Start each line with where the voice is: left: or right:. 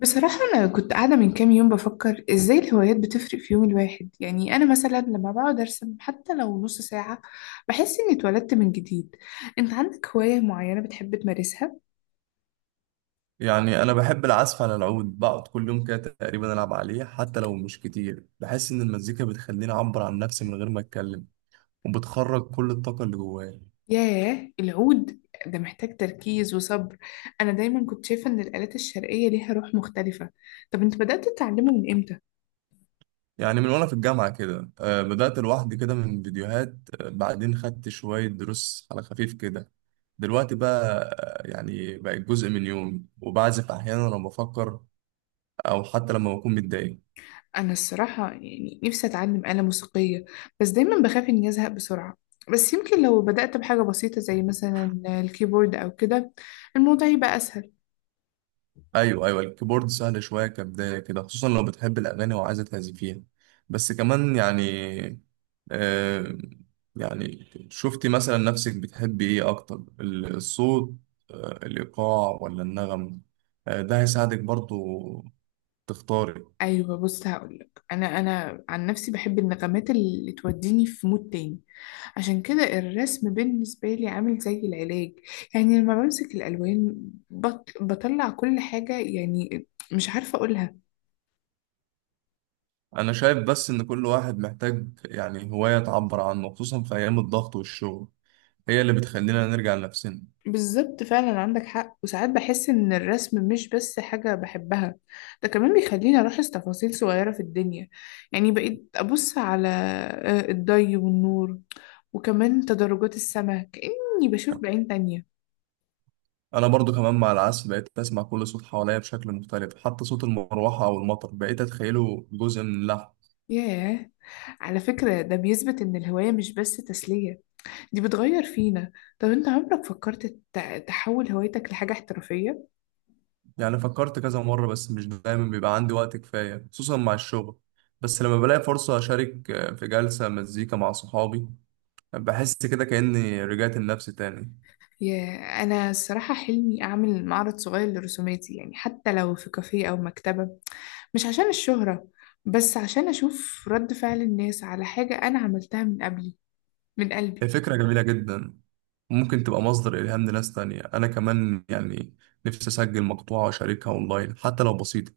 left: بصراحة أنا كنت قاعدة من كام يوم بفكر إزاي الهوايات بتفرق في يوم الواحد، يعني أنا مثلا لما بقعد أرسم حتى لو نص ساعة بحس إني اتولدت من جديد. أنت عندك هواية معينة بتحب تمارسها؟
right: يعني أنا بحب العزف على العود، بقعد كل يوم كده تقريبا ألعب عليه حتى لو مش كتير. بحس إن المزيكا بتخليني أعبر عن نفسي من غير ما أتكلم وبتخرج كل الطاقة اللي جوايا.
left: ياه، العود ده محتاج تركيز وصبر. أنا دايما كنت شايفة إن الآلات الشرقية ليها روح مختلفة. طب أنت بدأت تتعلمه من إمتى؟
right: يعني من وأنا في الجامعة كده، بدأت لوحدي كده من فيديوهات. بعدين خدت شوية دروس على خفيف كده. دلوقتي بقى يعني بقت جزء من يومي وبعزف أحيانا لما بفكر أو حتى لما بكون متضايق.
left: أنا الصراحة يعني نفسي أتعلم آلة موسيقية، بس دايما بخاف إني أزهق بسرعة. بس يمكن لو بدأت بحاجة بسيطة زي مثلا الكيبورد أو كده، الموضوع يبقى أسهل.
right: ايوه ايوه الكيبورد سهل شويه كبدايه كده، خصوصا لو بتحب الاغاني وعايزه تعزفيها. بس كمان يعني. آه يعني شفتي مثلا نفسك بتحبي ايه اكتر، الصوت الايقاع ولا النغم؟ ده هيساعدك برضو تختاري.
left: أيوة بص هقولك، أنا عن نفسي بحب النغمات اللي توديني في مود تاني. عشان كده الرسم بالنسبة لي عامل زي العلاج، يعني لما بمسك الألوان بطلع كل حاجة، يعني مش عارفة أقولها.
right: انا شايف بس ان كل واحد محتاج يعني هوايه تعبر عنه، خصوصا في ايام الضغط والشغل هي اللي بتخلينا نرجع لنفسنا.
left: بالظبط، فعلا عندك حق. وساعات بحس إن الرسم مش بس حاجة بحبها، ده كمان بيخليني ألاحظ تفاصيل صغيرة في الدنيا. يعني بقيت أبص على الضي والنور، وكمان تدرجات السماء كأني بشوف بعين تانية.
right: انا برضو كمان مع العزف بقيت اسمع كل صوت حواليا بشكل مختلف، حتى صوت المروحه او المطر بقيت اتخيله جزء من اللحن.
left: ياه، على فكرة ده بيثبت إن الهواية مش بس تسلية، دي بتغير فينا. طب أنت عمرك فكرت تحول هوايتك لحاجة احترافية؟
right: يعني فكرت كذا مره بس مش دايما بيبقى عندي وقت كفايه خصوصا مع الشغل. بس لما بلاقي فرصه اشارك في جلسه مزيكا مع صحابي بحس كده كاني رجعت لنفسي تاني.
left: ياه، أنا الصراحة حلمي أعمل معرض صغير لرسوماتي، يعني حتى لو في كافيه أو مكتبة. مش عشان الشهرة، بس عشان أشوف رد فعل الناس على حاجة أنا عملتها من قبلي، من
right: هي
left: قلبي.
right: فكره جميله جدا، ممكن تبقى مصدر الهام لناس تانية. انا كمان يعني نفسي اسجل مقطوعه واشاركها اونلاين حتى لو بسيطه،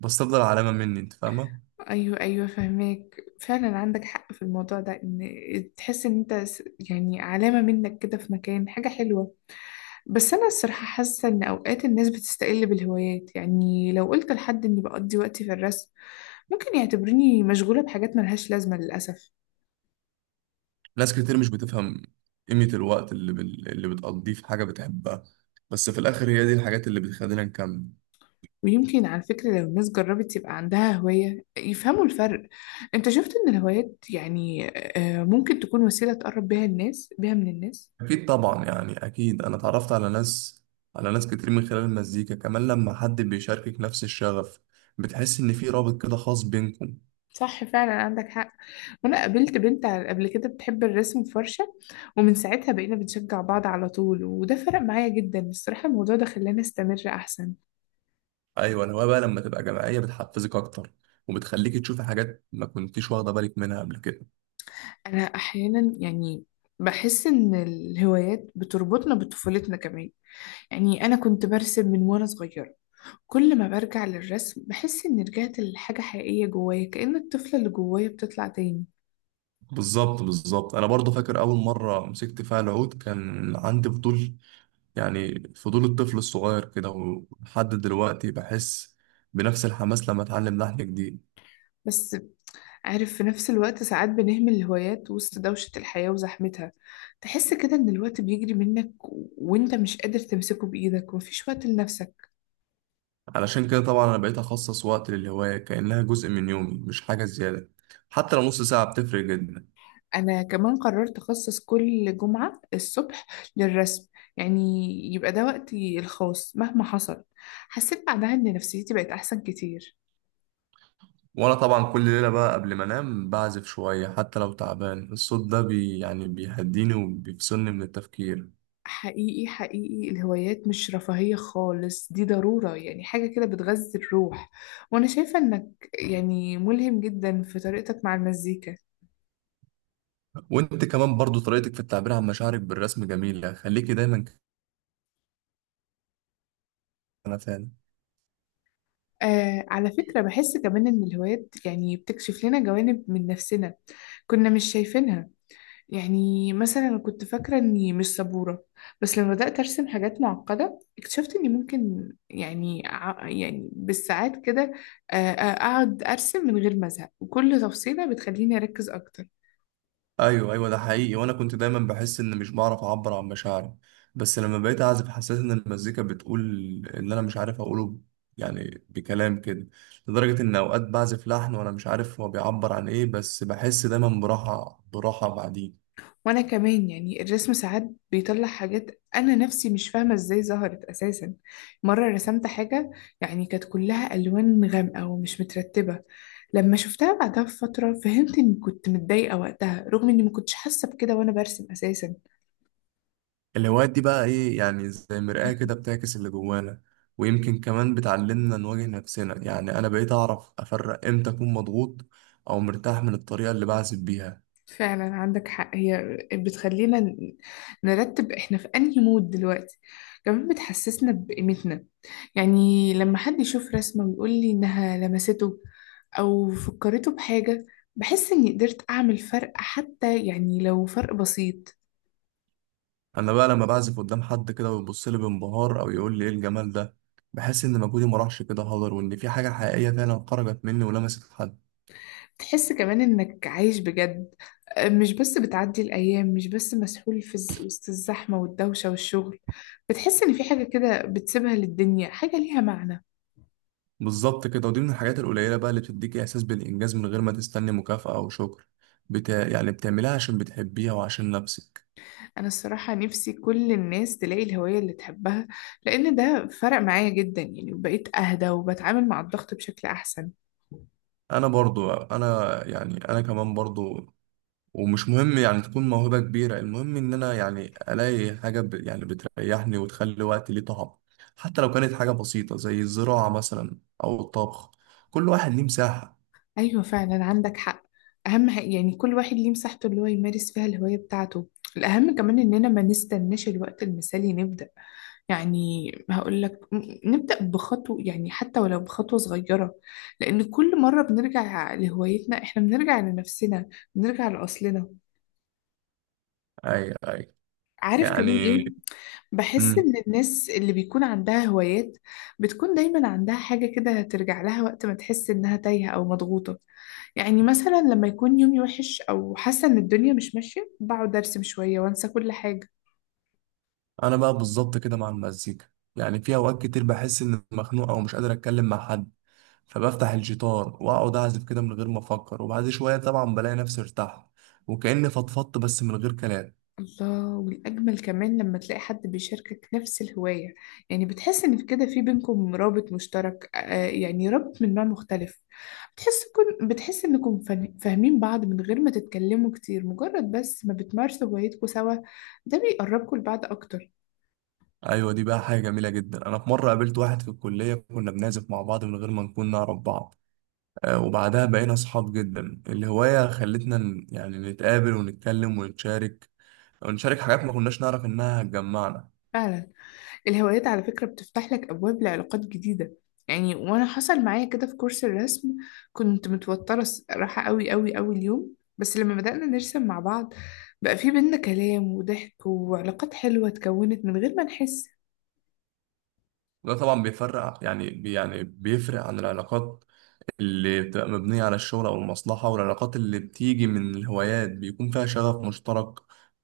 right: بس تفضل علامه مني. انت فاهمه.
left: أيوة فهماك، فعلا عندك حق في الموضوع ده، إن تحس إن أنت يعني علامة منك كده في مكان، حاجة حلوة. بس أنا الصراحة حاسة إن أوقات الناس بتستقل بالهوايات، يعني لو قلت لحد إني بقضي وقتي في الرسم ممكن يعتبرني مشغولة بحاجات ملهاش لازمة، للأسف.
right: ناس كتير مش بتفهم قيمة الوقت اللي اللي بتقضيه في حاجة بتحبها، بس في الآخر هي دي الحاجات اللي بتخلينا نكمل.
left: ويمكن على فكرة لو الناس جربت يبقى عندها هواية يفهموا الفرق. انت شفت ان الهوايات يعني ممكن تكون وسيلة تقرب بيها الناس من الناس.
right: أكيد طبعا، يعني أكيد أنا اتعرفت على ناس، على ناس كتير من خلال المزيكا. كمان لما حد بيشاركك نفس الشغف بتحس إن في رابط كده خاص بينكم.
left: صح، فعلا عندك حق. وانا قابلت بنت قبل كده بتحب الرسم بفرشة، ومن ساعتها بقينا بنشجع بعض على طول، وده فرق معايا جدا الصراحة. الموضوع ده خلاني استمر احسن.
right: أيوة الهواية بقى لما تبقى جماعية بتحفزك أكتر، وبتخليك تشوفي حاجات ما كنتيش واخدة بالك منها قبل كده.
left: انا احيانا يعني بحس ان الهوايات بتربطنا بطفولتنا كمان. يعني انا كنت برسم من وانا صغيرة، كل ما برجع للرسم بحس إني رجعت لحاجة حقيقية جوايا، كأن الطفلة اللي جوايا بتطلع تاني.
right: بالظبط بالظبط، أنا برضه فاكر أول مرة مسكت فيها العود كان عندي فضول، يعني فضول الطفل الصغير كده. ولحد دلوقتي بحس بنفس الحماس لما اتعلم لحن جديد.
left: بس عارف، في نفس الوقت ساعات بنهمل الهوايات وسط دوشة الحياة وزحمتها، تحس كده إن الوقت بيجري منك وإنت مش قادر تمسكه بإيدك ومفيش وقت لنفسك.
right: علشان كده طبعا انا بقيت اخصص وقت للهواية كأنها جزء من يومي مش حاجة زيادة، حتى لو نص ساعة بتفرق جدا.
left: أنا كمان قررت أخصص كل جمعة الصبح للرسم، يعني يبقى ده وقتي الخاص مهما حصل. حسيت بعدها إن نفسيتي بقت أحسن كتير.
right: وانا طبعا كل ليلة بقى قبل ما انام بعزف شوية حتى لو تعبان، الصوت ده بي يعني بيهديني وبيفصلني من التفكير.
left: حقيقي حقيقي الهوايات مش رفاهية خالص، دي ضرورة، يعني حاجة كده بتغذي الروح. وأنا شايفة إنك يعني ملهم جدا في طريقتك مع المزيكا.
right: وانت كمان برضو طريقتك في التعبير عن مشاعرك بالرسم جميلة، خليكي دايما كده. انا فعلا.
left: آه على فكرة بحس كمان إن الهوايات يعني بتكشف لنا جوانب من نفسنا كنا مش شايفينها. يعني مثلا أنا كنت فاكرة إني مش صبورة، بس لما بدأت أرسم حاجات معقدة اكتشفت إني ممكن، يعني يعني بالساعات كده، أقعد أرسم من غير ما أزهق، وكل تفصيلة بتخليني أركز أكتر.
right: ايوه ايوه ده حقيقي، وانا كنت دايما بحس ان مش بعرف اعبر عن مشاعري، بس لما بقيت اعزف حسيت ان المزيكا بتقول اللي انا مش عارف اقوله، يعني بكلام كده. لدرجة ان اوقات بعزف لحن وانا مش عارف هو بيعبر عن ايه، بس بحس دايما براحة براحة بعدين.
left: وانا كمان يعني الرسم ساعات بيطلع حاجات انا نفسي مش فاهمه ازاي ظهرت اساسا. مره رسمت حاجه، يعني كانت كلها الوان غامقه ومش مترتبه. لما شفتها بعدها بفتره فهمت اني كنت متضايقه وقتها، رغم اني ما كنتش حاسه بكده وانا برسم اساسا.
right: الهوايات دي بقى ايه، يعني زي مرآة كده بتعكس اللي جوانا. ويمكن كمان بتعلمنا نواجه نفسنا، يعني انا بقيت اعرف افرق امتى اكون مضغوط او مرتاح من الطريقة اللي بعزف بيها.
left: فعلا عندك حق، هي بتخلينا نرتب احنا في انهي مود دلوقتي. كمان بتحسسنا بقيمتنا، يعني لما حد يشوف رسمة ويقول لي انها لمسته او فكرته بحاجة، بحس اني قدرت اعمل فرق، حتى يعني لو فرق بسيط.
right: انا بقى لما بعزف قدام حد كده ويبص لي بانبهار او يقول لي ايه الجمال ده، بحس ان مجهودي ما راحش كده هدر وان في حاجه حقيقيه فعلا خرجت مني ولمست حد.
left: تحس كمان انك عايش بجد، مش بس بتعدي الايام، مش بس مسحول في وسط الزحمة والدوشة والشغل. بتحس ان في حاجة كده بتسيبها للدنيا، حاجة ليها معنى.
right: بالظبط كده، ودي من الحاجات القليله بقى اللي بتديك احساس بالانجاز من غير ما تستني مكافاه او شكر. يعني بتعملها عشان بتحبيها وعشان نفسك.
left: أنا الصراحة نفسي كل الناس تلاقي الهواية اللي تحبها، لأن ده فرق معايا جدا، يعني بقيت أهدى وبتعامل مع الضغط بشكل أحسن.
right: انا برضو انا يعني انا كمان برضو. ومش مهم يعني تكون موهبة كبيرة، المهم إن أنا يعني ألاقي حاجة يعني بتريحني وتخلي وقتي ليه طعم، حتى لو كانت حاجة بسيطة زي الزراعة مثلا أو الطبخ. كل واحد ليه مساحة.
left: أيوة فعلا عندك حق. أهم حاجة يعني كل واحد ليه مساحته اللي هو يمارس فيها الهواية بتاعته. الأهم كمان إننا ما نستناش الوقت المثالي نبدأ، يعني هقول لك نبدأ بخطوة، يعني حتى ولو بخطوة صغيرة، لأن كل مرة بنرجع لهوايتنا إحنا بنرجع لنفسنا، بنرجع لأصلنا.
right: أي أي
left: عارف كمان
right: يعني.
left: ايه، بحس
right: مم.
left: ان الناس اللي بيكون عندها هوايات بتكون دايما عندها حاجة كده ترجع لها وقت ما تحس انها تايهة او مضغوطة. يعني مثلا لما يكون يومي وحش او حاسة ان الدنيا مش ماشية بقعد ارسم شوية وانسى كل حاجة.
right: أنا بقى بالظبط كده مع المزيكا. يعني في أوقات كتير بحس إني مخنوق أو مش قادر أتكلم مع حد، فبفتح الجيتار وأقعد أعزف كده من غير ما أفكر. وبعد شوية طبعا بلاقي نفسي ارتحت، وكأني فضفضت بس من غير كلام.
left: الله، والأجمل كمان لما تلاقي حد بيشاركك نفس الهواية. يعني بتحس إن في كده، في بينكم رابط مشترك، يعني رابط من نوع مختلف. بتحس كن بتحس إنكم فاهمين بعض من غير ما تتكلموا كتير، مجرد بس ما بتمارسوا هوايتكم سوا ده بيقربكم لبعض أكتر.
right: ايوه دي بقى حاجه جميله جدا، انا في مره قابلت واحد في الكليه كنا بنعزف مع بعض من غير ما نكون نعرف بعض. وبعدها بقينا اصحاب جدا، الهوايه خلتنا يعني نتقابل ونتكلم ونتشارك، ونشارك حاجات ما كناش نعرف انها هتجمعنا.
left: فعلا، الهوايات على فكرة بتفتح لك أبواب لعلاقات جديدة. يعني وأنا حصل معايا كده في كورس الرسم، كنت متوترة راحة قوي قوي قوي اليوم، بس لما بدأنا نرسم مع بعض بقى في بينا كلام وضحك وعلاقات حلوة اتكونت من غير ما نحس.
right: وده طبعا بيفرق يعني يعني بيفرق عن العلاقات اللي بتبقى مبنيه على الشغل او المصلحه. والعلاقات اللي بتيجي من الهوايات بيكون فيها شغف مشترك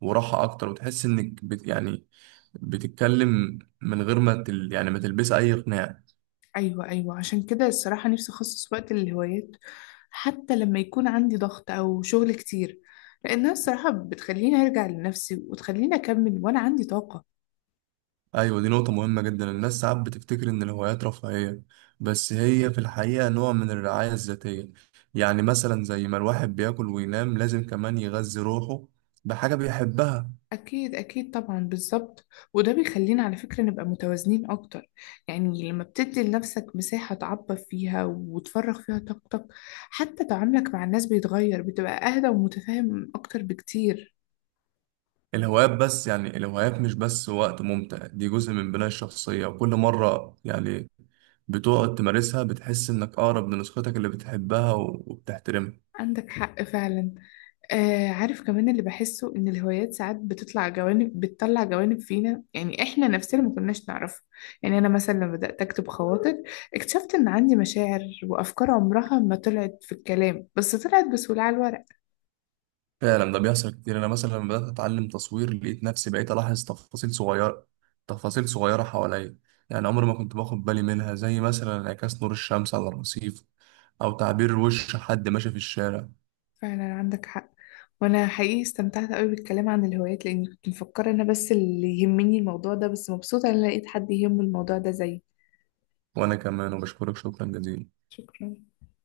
right: وراحه اكتر. وتحس انك بت يعني بتتكلم من غير ما يعني ما تلبس اي قناع.
left: أيوة عشان كده الصراحة نفسي أخصص وقت للهوايات، حتى لما يكون عندي ضغط أو شغل كتير، لأنها الصراحة بتخليني أرجع لنفسي وتخليني أكمل وأنا عندي طاقة.
right: ايوه دي نقطة مهمة جدا، الناس ساعات بتفتكر ان الهوايات رفاهية، بس هي في الحقيقة نوع من الرعاية الذاتية. يعني مثلا زي ما الواحد بياكل وينام لازم كمان يغذي روحه بحاجة بيحبها.
left: أكيد طبعا، بالظبط. وده بيخلينا على فكرة نبقى متوازنين أكتر، يعني لما بتدي لنفسك مساحة تعبر فيها وتفرغ فيها طاقتك حتى تعاملك مع الناس بيتغير، بتبقى أهدى ومتفاهم أكتر بكتير.
right: الهوايات بس يعني الهوايات مش بس وقت ممتع، دي جزء من بناء الشخصية. وكل مرة يعني بتقعد تمارسها بتحس انك اقرب لنسختك اللي بتحبها وبتحترمها.
left: عندك حق فعلا. آه عارف كمان اللي بحسه، إن الهوايات ساعات بتطلع جوانب، بتطلع جوانب فينا يعني إحنا نفسنا ما كناش نعرفها. يعني أنا مثلا لما بدأت أكتب خواطر اكتشفت إن عندي مشاعر وأفكار عمرها ما طلعت في الكلام، بس طلعت بسهولة على الورق.
right: فعلا ده بيحصل كتير، انا مثلا لما بدات اتعلم تصوير لقيت نفسي بقيت الاحظ تفاصيل صغيره، تفاصيل صغيره حواليا. يعني عمري ما كنت باخد بالي منها، زي مثلا انعكاس نور الشمس على الرصيف او تعبير وش حد ماشي في الشارع.
left: فعلا عندك حق، وانا حقيقي استمتعت قوي بالكلام عن الهوايات، لاني كنت مفكره انا بس اللي يهمني الموضوع ده، بس مبسوطه ان أنا لقيت حد يهمه الموضوع ده زيي.
right: وانا كمان وبشكرك شكرا جزيلا.
left: شكرا.